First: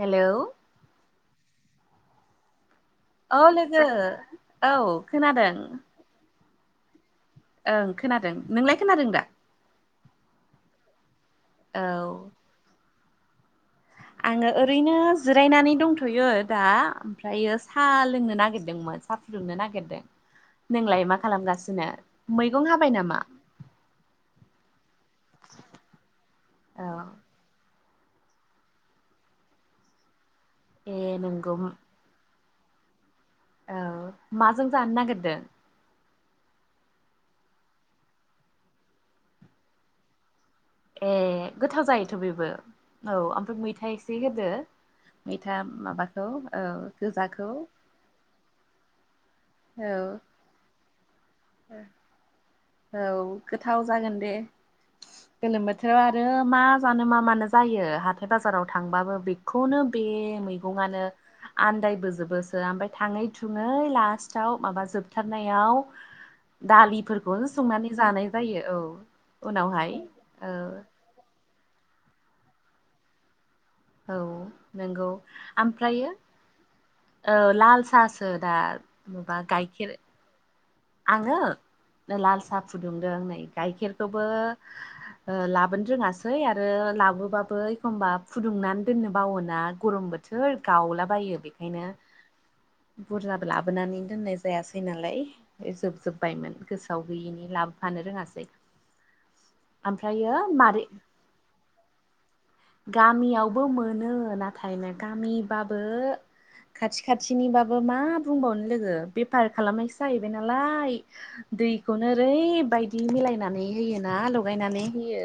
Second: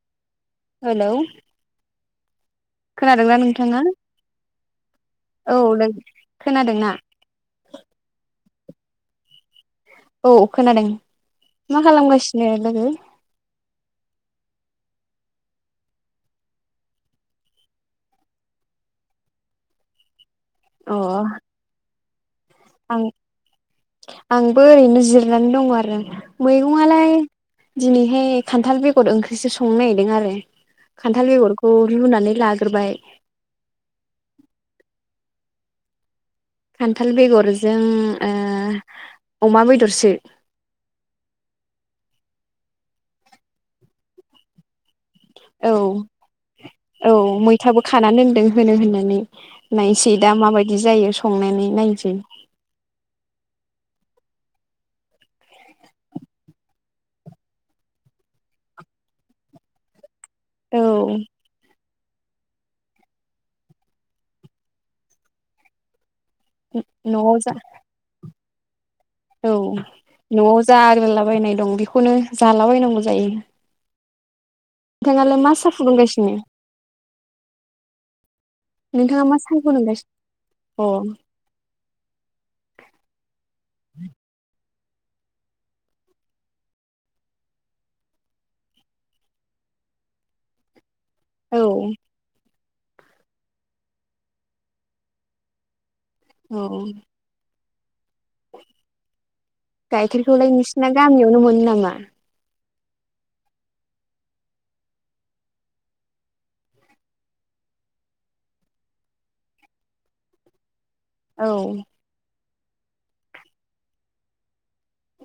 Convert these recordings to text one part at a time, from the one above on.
Hello hello खोनादोंना औ नोंथांङा लोगो औ खोनादों औ नों खोनादोंना ओं खोनादों नोंलाय खोनादों दा औ खोनादों मा औ खालामगासिनो लोगो आङो ओरैनो जिरायनानै दंथ'यो दा ओमफ्रायो साहा लोंनो नागिरदोंमोन साहा फुदुंनो नागिरदों [inaudible] नोंलाय मा खालामगासिनो मैगं हाबा आं आंबो ओरैनो जिरनानै दङ' आरो औ मैगंआलाय दिनैहाय खान्थाल बेगर ओंख्रिसो संनो नागिरदों आरो ए खान्थाल नंगौ बेगरखौ रुनानै लाग्रोबाय औ माजों जानो नागिरदों? खान्थाल बेगरजों ओ अमा बेदरसो ए गोथाव जायोथ' बेबो औ ओमफ्राय मैथा एसे होदो मैथा औ माबाखौ औ गोजाखौ खाना दोनदों होनो होननानै औ नायसै दा माबायदि जायो संनानै नायनोसै औ गोथाव जागोन दे गोलोम बोथोराव आरो मा जानो मा मानो जायो हाथाय बाजाराव थांबाबो बे खौनो बे औ मैगंआनो आन्दायबोजोबोसो ओमफ्राय थाङै थुङै लास्टआव माबा जोबथारनायाव [inaudible] दालिफोरखौ न'आव जा संनानै जानाय जायो औ औ उनावहाय औ न'आव जा आग्लाबायनाय दं बेखौनो जालाबायनांगौ जायो औ नंगौ नोंथाङालाय मा साहा ओमफ्रायो फुदुंगासिनो औ लाल साहासो दा नोंथाङा मा माबा साहाखौ गाइखेर फुदुंगासि ए [unintelligible] आङो लाल साहा फुदुंदों नै गाइखेरखौबो लाबोनो रोङासै आरो लाबोबाबो एखमबा फुदुंनानै दोननो बावोना गरम बो सोर गावलाब बायो बेखायनो औ बुरजाबो लाबोनानै दोननाय जायासै नालाय जोबजोबबायमोन औ गोसोआव गैयिनि लाबोफानो रोङासै ओमफ्रायो गाइखेरखौलाय मारै नोंसिना गामियावनो मोनो नामा गामियावबो मोनो नाथाय ना गामिबाबो खाथि खाथिनिबाबो मा बुंबावनो लोगो बेफार खालामनायसो जायो [unintelligible] नालाय औ दैखौ ओरैबायदि मिलायनानै होयोना लगायनानै होयो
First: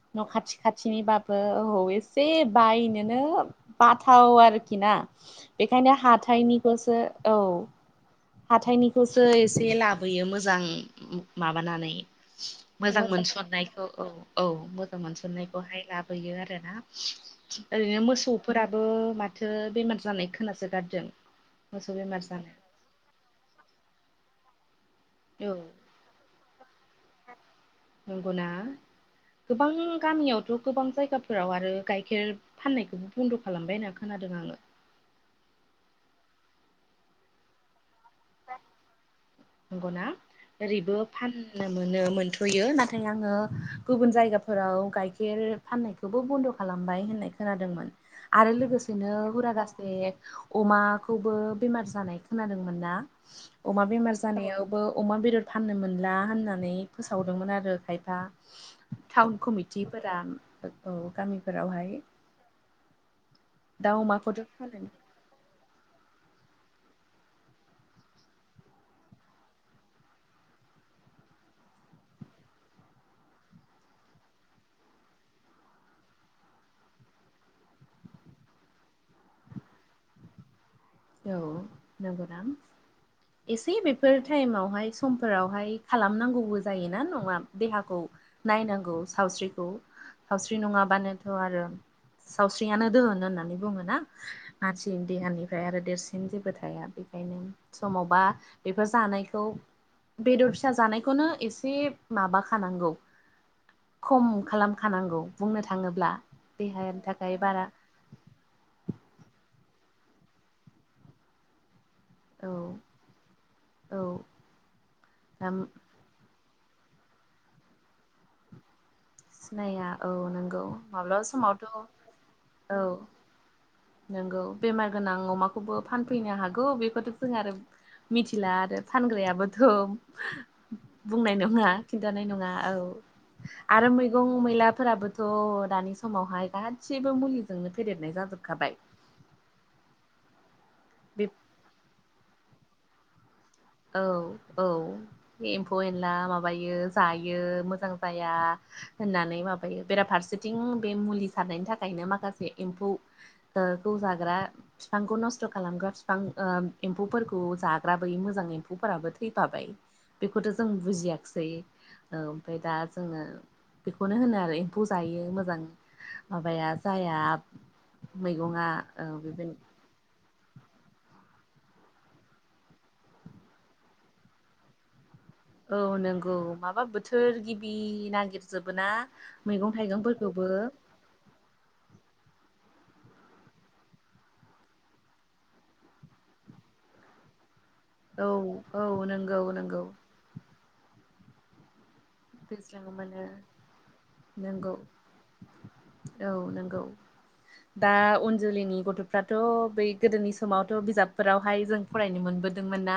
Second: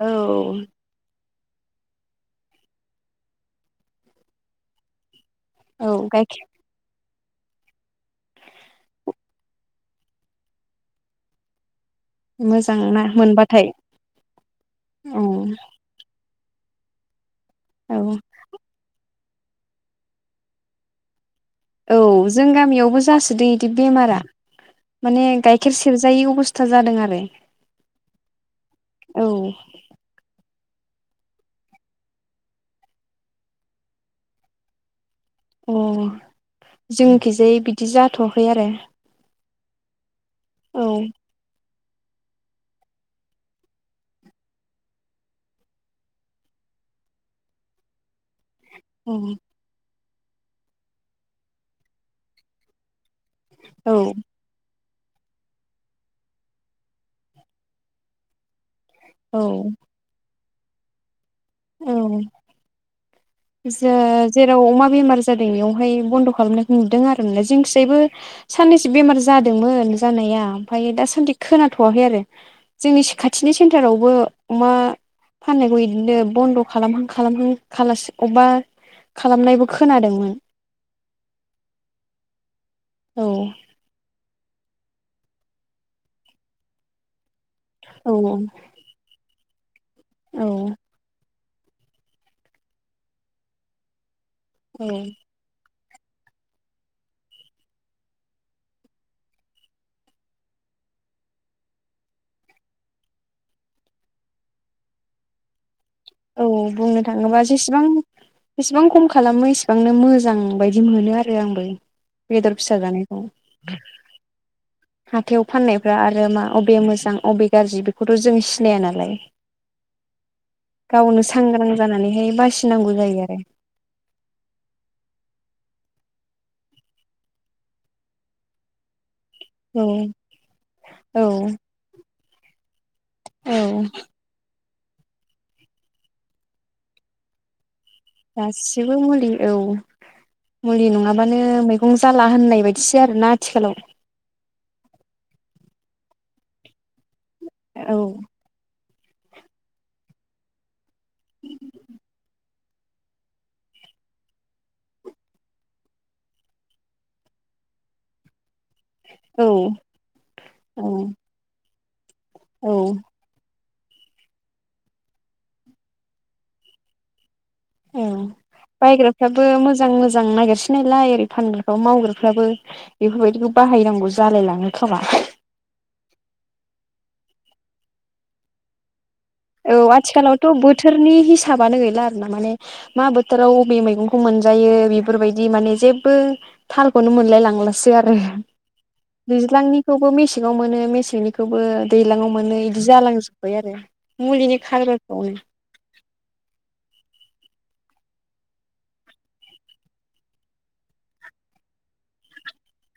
औ न' खाथि खा थिनिबाबो औ एसे बायनोनो बाथाव आरोखि ना बेखायनो औ गाइखेर हाथाइनिखौसो औ हाथाइनि खौसो एसे लाबोयो मोजां माबानानै ना मोजां मोनबाथाय मोनस'नायखौ औ औ मोजां औ मोनस'नायखौहाय ला हैयो आरोना। ओरैनो औ मोसौ फोराबो माथो बेमार जानाय खोनासो गारदों। औ जों गामियावबो जासोदो इदि बेमारा माने औ गाइखेर सेरजायै अबस्था जादों आरो। नंगौना औ गोबां गामियावथ' गोबां जायगाफोराव आरो गाइखेर फाननायखौबो बन्द' खालामबाय होनना खोनादों आङो। अ जोंनिखैजाय बिदि जाथ'आखै आरो। नंगौना औ ओरैबो फान नों मोनो मोनथ'यो नाथाय आङो गुबुन जायगाफोराव गाइखेर फाननायखौबो बन्द' खालामबाय होननाय खोनादोंमोन आरो लोग औ गोसेनो हुरा गासे अमाखौबो बेमार जानाय खोनादोंमोन ना। अमा बेमार औ नायावबो अमा बेदर फाननो मोनला होननानै फोसावदोंमोन आरो खायफा टाउन औ कमिटिफोरा औ गामिफोरावहाय। औ जो दाउ अमाखौथ' जेराव फानो अमा बेमार जादों इयावहाय बन्द' खालामनायखौ नुदों आरना जोंखिजायबो साननैसो बेमार जादोंमोन जानाया। ओमफाय दासान्दि खोनाथ'वाखै आरो। जोंनि खाथिनि सेन्टारावबो अमा फाननायखौ इदिनो बन्द' खालामहां खालामहां खालासो अबबा खालामनायबो खोनादोंमोन। औ नोंगौ ना? औ एसे बेफोर टाइमावहाय समफोरावहाय खालामनांगौबो जायोना नङा देहाखौ औ नायनांगौ सावस्रिखौ। सावस्रि नङाबानोथ' आरो सावस्रियानो दोहोन होननानै बुङो ना। मानसिनि देहानिफ्राय आरो देरसिन जेबो थाया बेखायनो समावबा बेफोर जानायखौ बेदर फिसा जानायखौनो एसे माबाखानांगौ खम खालामखानांगौ बुंनो थाङोब्ला। औ देहानि बुंनो थाखाय थाङोबा बारा जिसिबां बिसिबां खम खालामो इसेबांनो मोजां बायदि मोनो आरो आंबो। बेदर औ फिसा जानायखौ औ हाथायाव फाननायफ्रा आरो मा अबे मोज जां अबे गारजि बेखौथ' जों सिनाया नालाय। सिनाया औ नोंगौ। गावनो सांग्रां जानानैहाय बासिनांगौ औ जायो आरो। नोंगौ बेमार गोनां अमाखौबो फानफैनो हागौ बेखौथ' जों आरो मिथिला आरो फानग्राया [unintelligible] औ बुंनाय नङा खिन्थानाय नङा औ औ आरो मैग' गं मैलाफोराबोथ' दानि समावहाय गादसिबो मुलिजोंनो फेदेरनाय जाब गासिबो मुलि औ मुलि बे नङाबानो मैगं जा जाला होननाय बायदिसो आरोना आथिखालाव। औ औ एम्फौ एनला माबायो जायो मोजां औ जाया होननानै माबायो। बेराफारसे थिं बे मुलि सारनायनि थाखायनो माखासे एम्फौ ओ खौ जाग्रा फिफांखौ नस्थ' खालामग्रा फिफां ओ एम्फौफोरखौ जाग्रा बै मोजां एम फौफोराबो औ थैफाबाय बेखौथ' जों बुजियाख्सै। ओ ओमफाय औ दा जोङो बेखौनो होनो आरो एम्फौ जायो मोजां माबाया जाया औ मैगङा ओ बायग्राफ्राबो बेबायदि मोजां मोजां नागिरसिनाय ओरै फानग्राफ्राबो मावग्राफ्राबो बेफोरबायदिखौ बाहायनांगौ जालायलाङो खोमा। औ नोंगौ माबा बोथोर गिबि नागिर जोबो ना। मैगं औ थाइगंफोरखौबो आथिखालावथ' बोथोरनि हिसाबानो गैला आरना माने मा बोथोराव अबे मैगंखौ मोनजायो बेफोरबायदि माने जेबो थालखौनो मोनलाय लांला। आरो औ औ नंगौ नंगौ दैज्लांनिखौबो मेसें मेसेङाव मोनो मेसेंनिखौबो दैज्लाङाव मोनो बिदि दैज्लाङाव मोनो जालांजोब्बाय आरो। मुलिनि नंगौ खारबारफोरखौनो औ नंगौ दा उन जोलैनि गथ'फ्राथ' बै गोदोनि समावथ' बिजाबफोरावहाय जों फरायनो मोनबोदोंमोन ना?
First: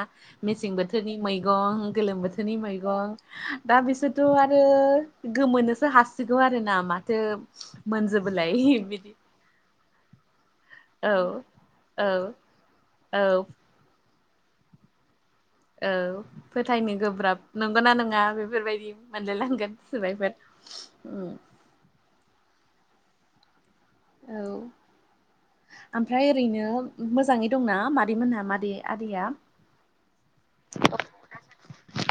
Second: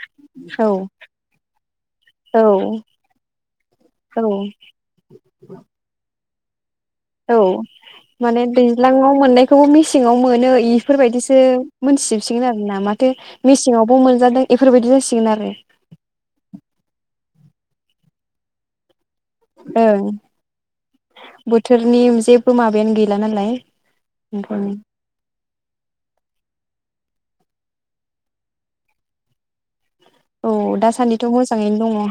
मेसें औ बोथोरनि मैगं गोलोम बोथोरनि मैगं दा औ बिसोरथ' आरो गोमोनोसो हासिगौ आरो ना मा औ माने दैज्लांआव मोननाय बेखौबो मेसेङाव मोनो औ इफोरबायदिसो औ मोनथिजोबसिगोन आरो ना औ माथोसे सिङावबो मोनजादों बेफोरबायदि जासिगोन आरो। औ फोथायनो गोब्राब नंगौना नङा बेफोरबायदि मोनलायलांगोन ओं [unintelligible] औ बोथोरनि जेबो माबायानो गैला नालाय। ओंखायनो औ ओमफ्राय ओरैनो मोजाङै दंना मादैमोनहा मादै आदैया? औ दासान्दिथ' मोजाङैनो दङ।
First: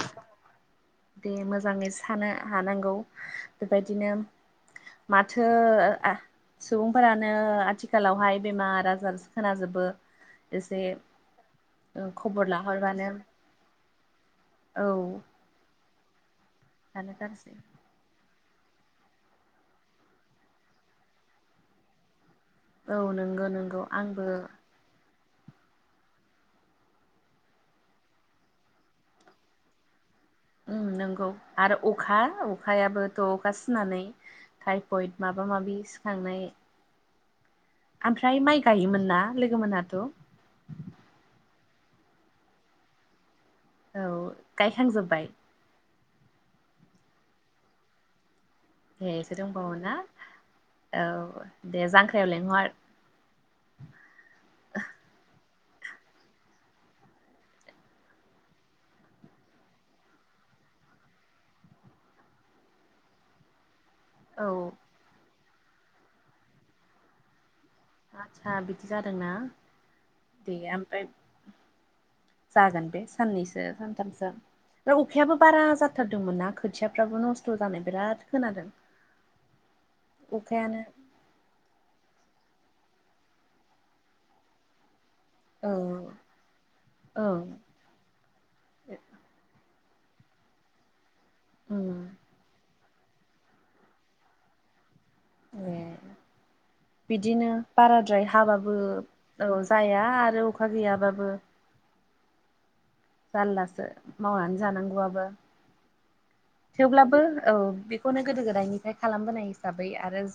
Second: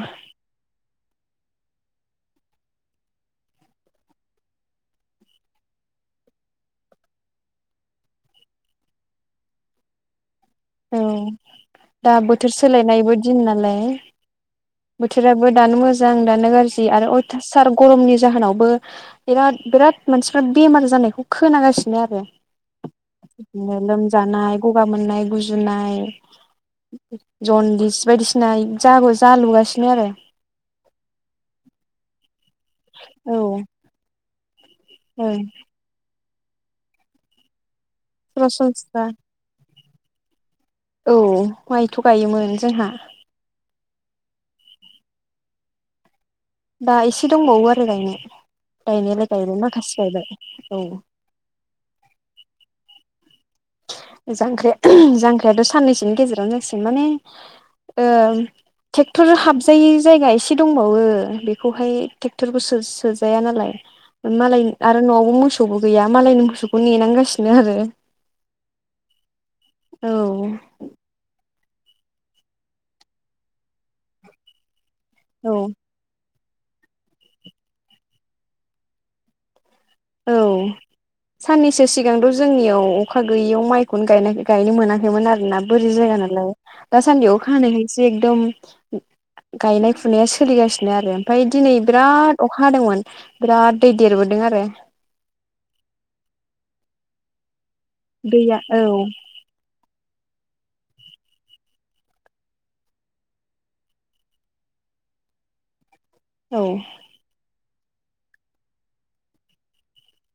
दे मोजाङै थानो हानांगौ बेबायदिनो माथो ओ सुबुंफोरानो आथिखालावहाय बेमार आजार खोनाजोबो। एसे औ खबर लाहरबानो न औ बोथोराबो दानो मोजां दानो गाज्रि लानो गारसै गरमनि जाहोनावबो बिराद बिराद मानसिफ्रा बेमार जानायखौ खोनागासिनो आरो। औ नंगौ बिदिनो नंगौ आंबो लोमजानाय गगा मोननाय गुजुनाय जनदिस बायदिसिना जागो जालुगासिनो आरो। उम नोंगौ आरो अखा अखायाबोथ औ अखा सिनानै टाइफयड ओं माबा माबि सिखांनाय ओमफ्राय माइ सरासनस्रा गायोमोन ना लोगो मोना औ माइथ गायोमोन जोंहा औ गायखांजोबबाय। दा एसे दंबावो आरो गायनो गायनायलाय एसो गायबाय दंबावो ना माखासे गायबाय औ दे जांख्रायाव लेंहर ‌। जांख्रा जांख्रिआथ साननैसोनि गेजेराव जासिगोन माने ओ ट्रेक्टर हाबजायै जायगा एसे दंबावो बेखौहाय ट्रेक्टरखौ सोजाया नालाय। औ मालाय आरो न'आवबो मोसौबो गैया मालायनि मोसौखौ नेनांगासिनो आरो। आतसा बिदि जादोंना औ दे ओमफ्राय जागोन बे साननैसो सानथामसो ओमफ्राय अखायाबो औ बारा जाथ थारदोंमोनना खोथियाफ्राबो नस्थ जानाय बिराद खोनादों। औ अखायानो साननैसो सिगांथ जोंनियाव अखा गैयैयाव माइखौनो गायनो गायनो मोनाखैमोन आरो। जोंना औ बोरै जायगा नालाय दासान्दियाव ओं अखा हानायखायसो एकदम गायनाय फुनाया सोलिगासिनो आरो ओमफ्राय दिनै उम बिराद अखा हादोंमोन। बिराद दै देरबोदों आरो। ए बिदिनो बाराद्राय दैया हाबाबो औ औ जाया आरो अखा गैयाबाबो। जारलासो मावनानै जानांगौआबो औ थेवब्लाबो औ बेखौनो गोदो गोदायनिफ्राय खालामबोनाय हिसाबै आरो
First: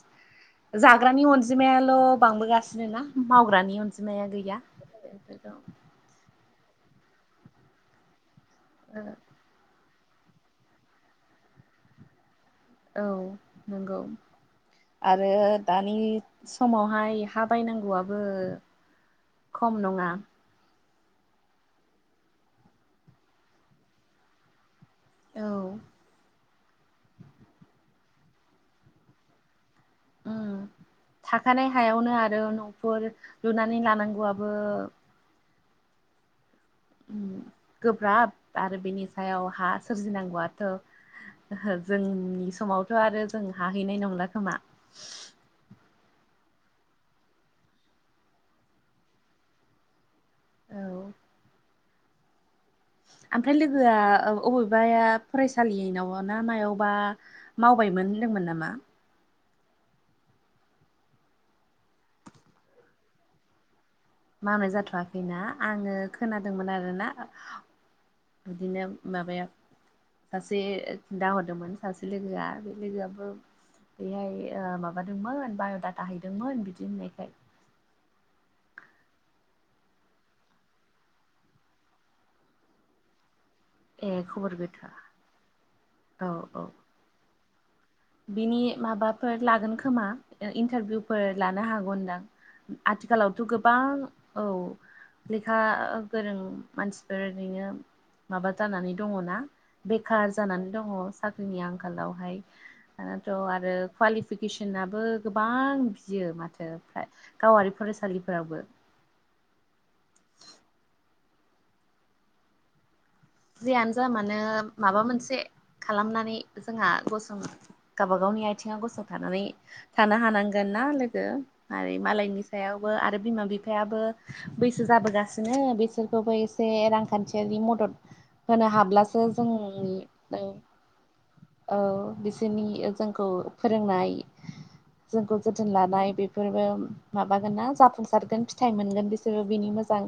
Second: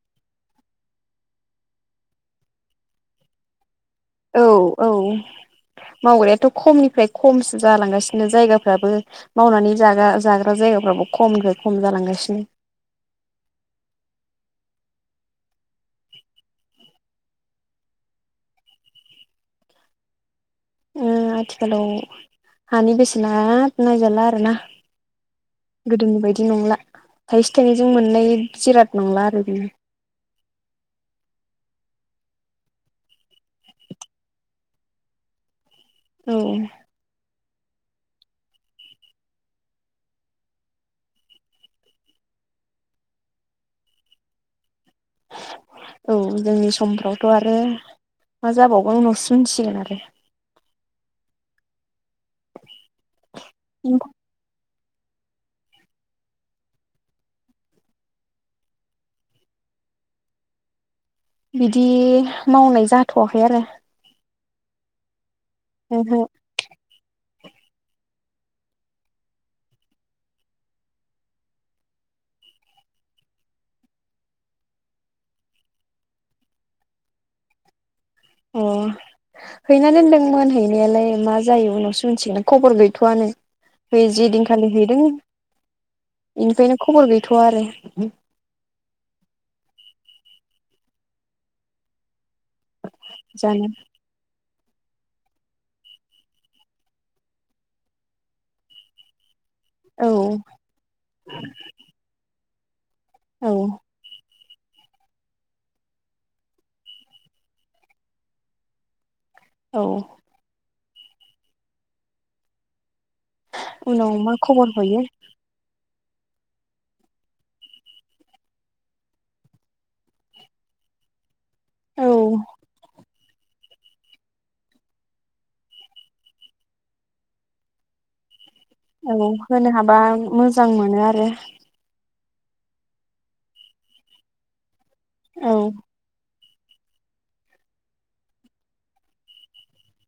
जाग्रानि अनजिमायाल बांबोगासिनो ना मावग्रानि अनजिम माया औ गैया औ बेफोरखौ मावग्रायाथ' खमनिफ्राय खमसो जालांगासिनो जायगाफ्राबो मावनानै जाग्रा जाग्रा जायगाफ्राबो खमनिफ्राय खम जालांगासिनो। औ नंगौ। आरो दानि समावहाय हा बायनांगौआबो खम नङा। ओ आथिखालाव हानि बेसेना नायजाला आरोना। औ गोदोनि बायदि नंला थाइसे थाइनैजों मोननाय जिराद नंला आरो बेयो। उम थाखानाय हायावनो आरो न'फोर लुनानै लानांगौआबो औ औ उम गोब्राब आरो बेनि सायाव हा सोरजिनांगौआथ' ओहो जोंनि समावथ' आरो जों हाहैनाय नंला खोमा। औ जोंनि समफ्रावथ' आरो मा जाबावगोन उनावसो मोननसिगोन आरो। औ ओमफ्राय लोगोआ आरो औ अबेबाया फरायसालिनाव ना मायावबा मावबायमोन होन्दोंमोन नामा? बिदि मावनाय जाथवाखै आरो। मावनाय जाथवाखैना आङो ओहो खोनादोंमोन आरोना बिदिनो माबाया सासे खोथाहरदोंमोन सासे लोगोआ बे लोगोआबो बेहाय ओ माबादोंमोन बायडाटा हैदोंमोन बिदि होननायखाय अ हैना दोन्दोंमोन हैनायालाय मा जायो उनावसो मिथिगोनोन खबर गैथवानो। है ए जि खबर दिनखालि गोथार हैदों औ औ बेनिफ्रायनो खबर गैथवा आरो। बिनि माबाफोर लागोन खोमा इन्टारभिउफोर लानो हागन दां। आथिखालावथ' जानो गोबां औ लेखा गोरों मानसिफोर ओरैनो माबा जानानै दङ ना? बेखार औ जानानै दङ साख्रिनि आंखालावहाय दानाथ' औ आरो कुवालिफिकेसनाबो गोबां बियो माथो फ्राय गावारि फरायसालिफोरावबो। औ जियानो जा उनाव मा मानो खबर हयो माबा मोनसे खालामनानै जोंहा गसङो। गावबा गावनि आइथिङाव गसंथानानै थानो हानांगोन ना लोगो? आरो औ मालायनि सायावबो आरो बिमा बि फायाबो बैसो जाबोगासिनो बिसोरखौबो एसे रांखान्थियारि मदद होनो औ हाब्लासो होनो हाबा जोंनिफ्राय मोजां मोनो आरो औ बिसोरनि जोंखौ फोरोंनाय जोंखौ औ जोथोन लानाय बे फोरबो माबागोन ना जाफुंसारगोन फिथाइ मोनगोन बिसोरो बिनि मोजां।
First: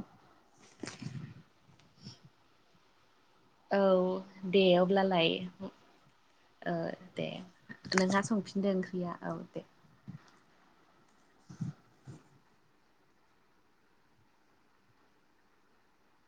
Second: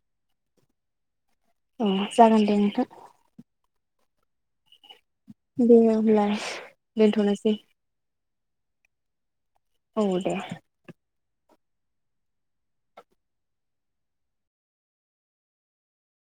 औ जागोन दे नोंथां। औ दे अब्लालाय दे अब्ला ओ दे दोनथ'नोसै नोंहा संफिनदो ओंख्रिया औ दे। औ दे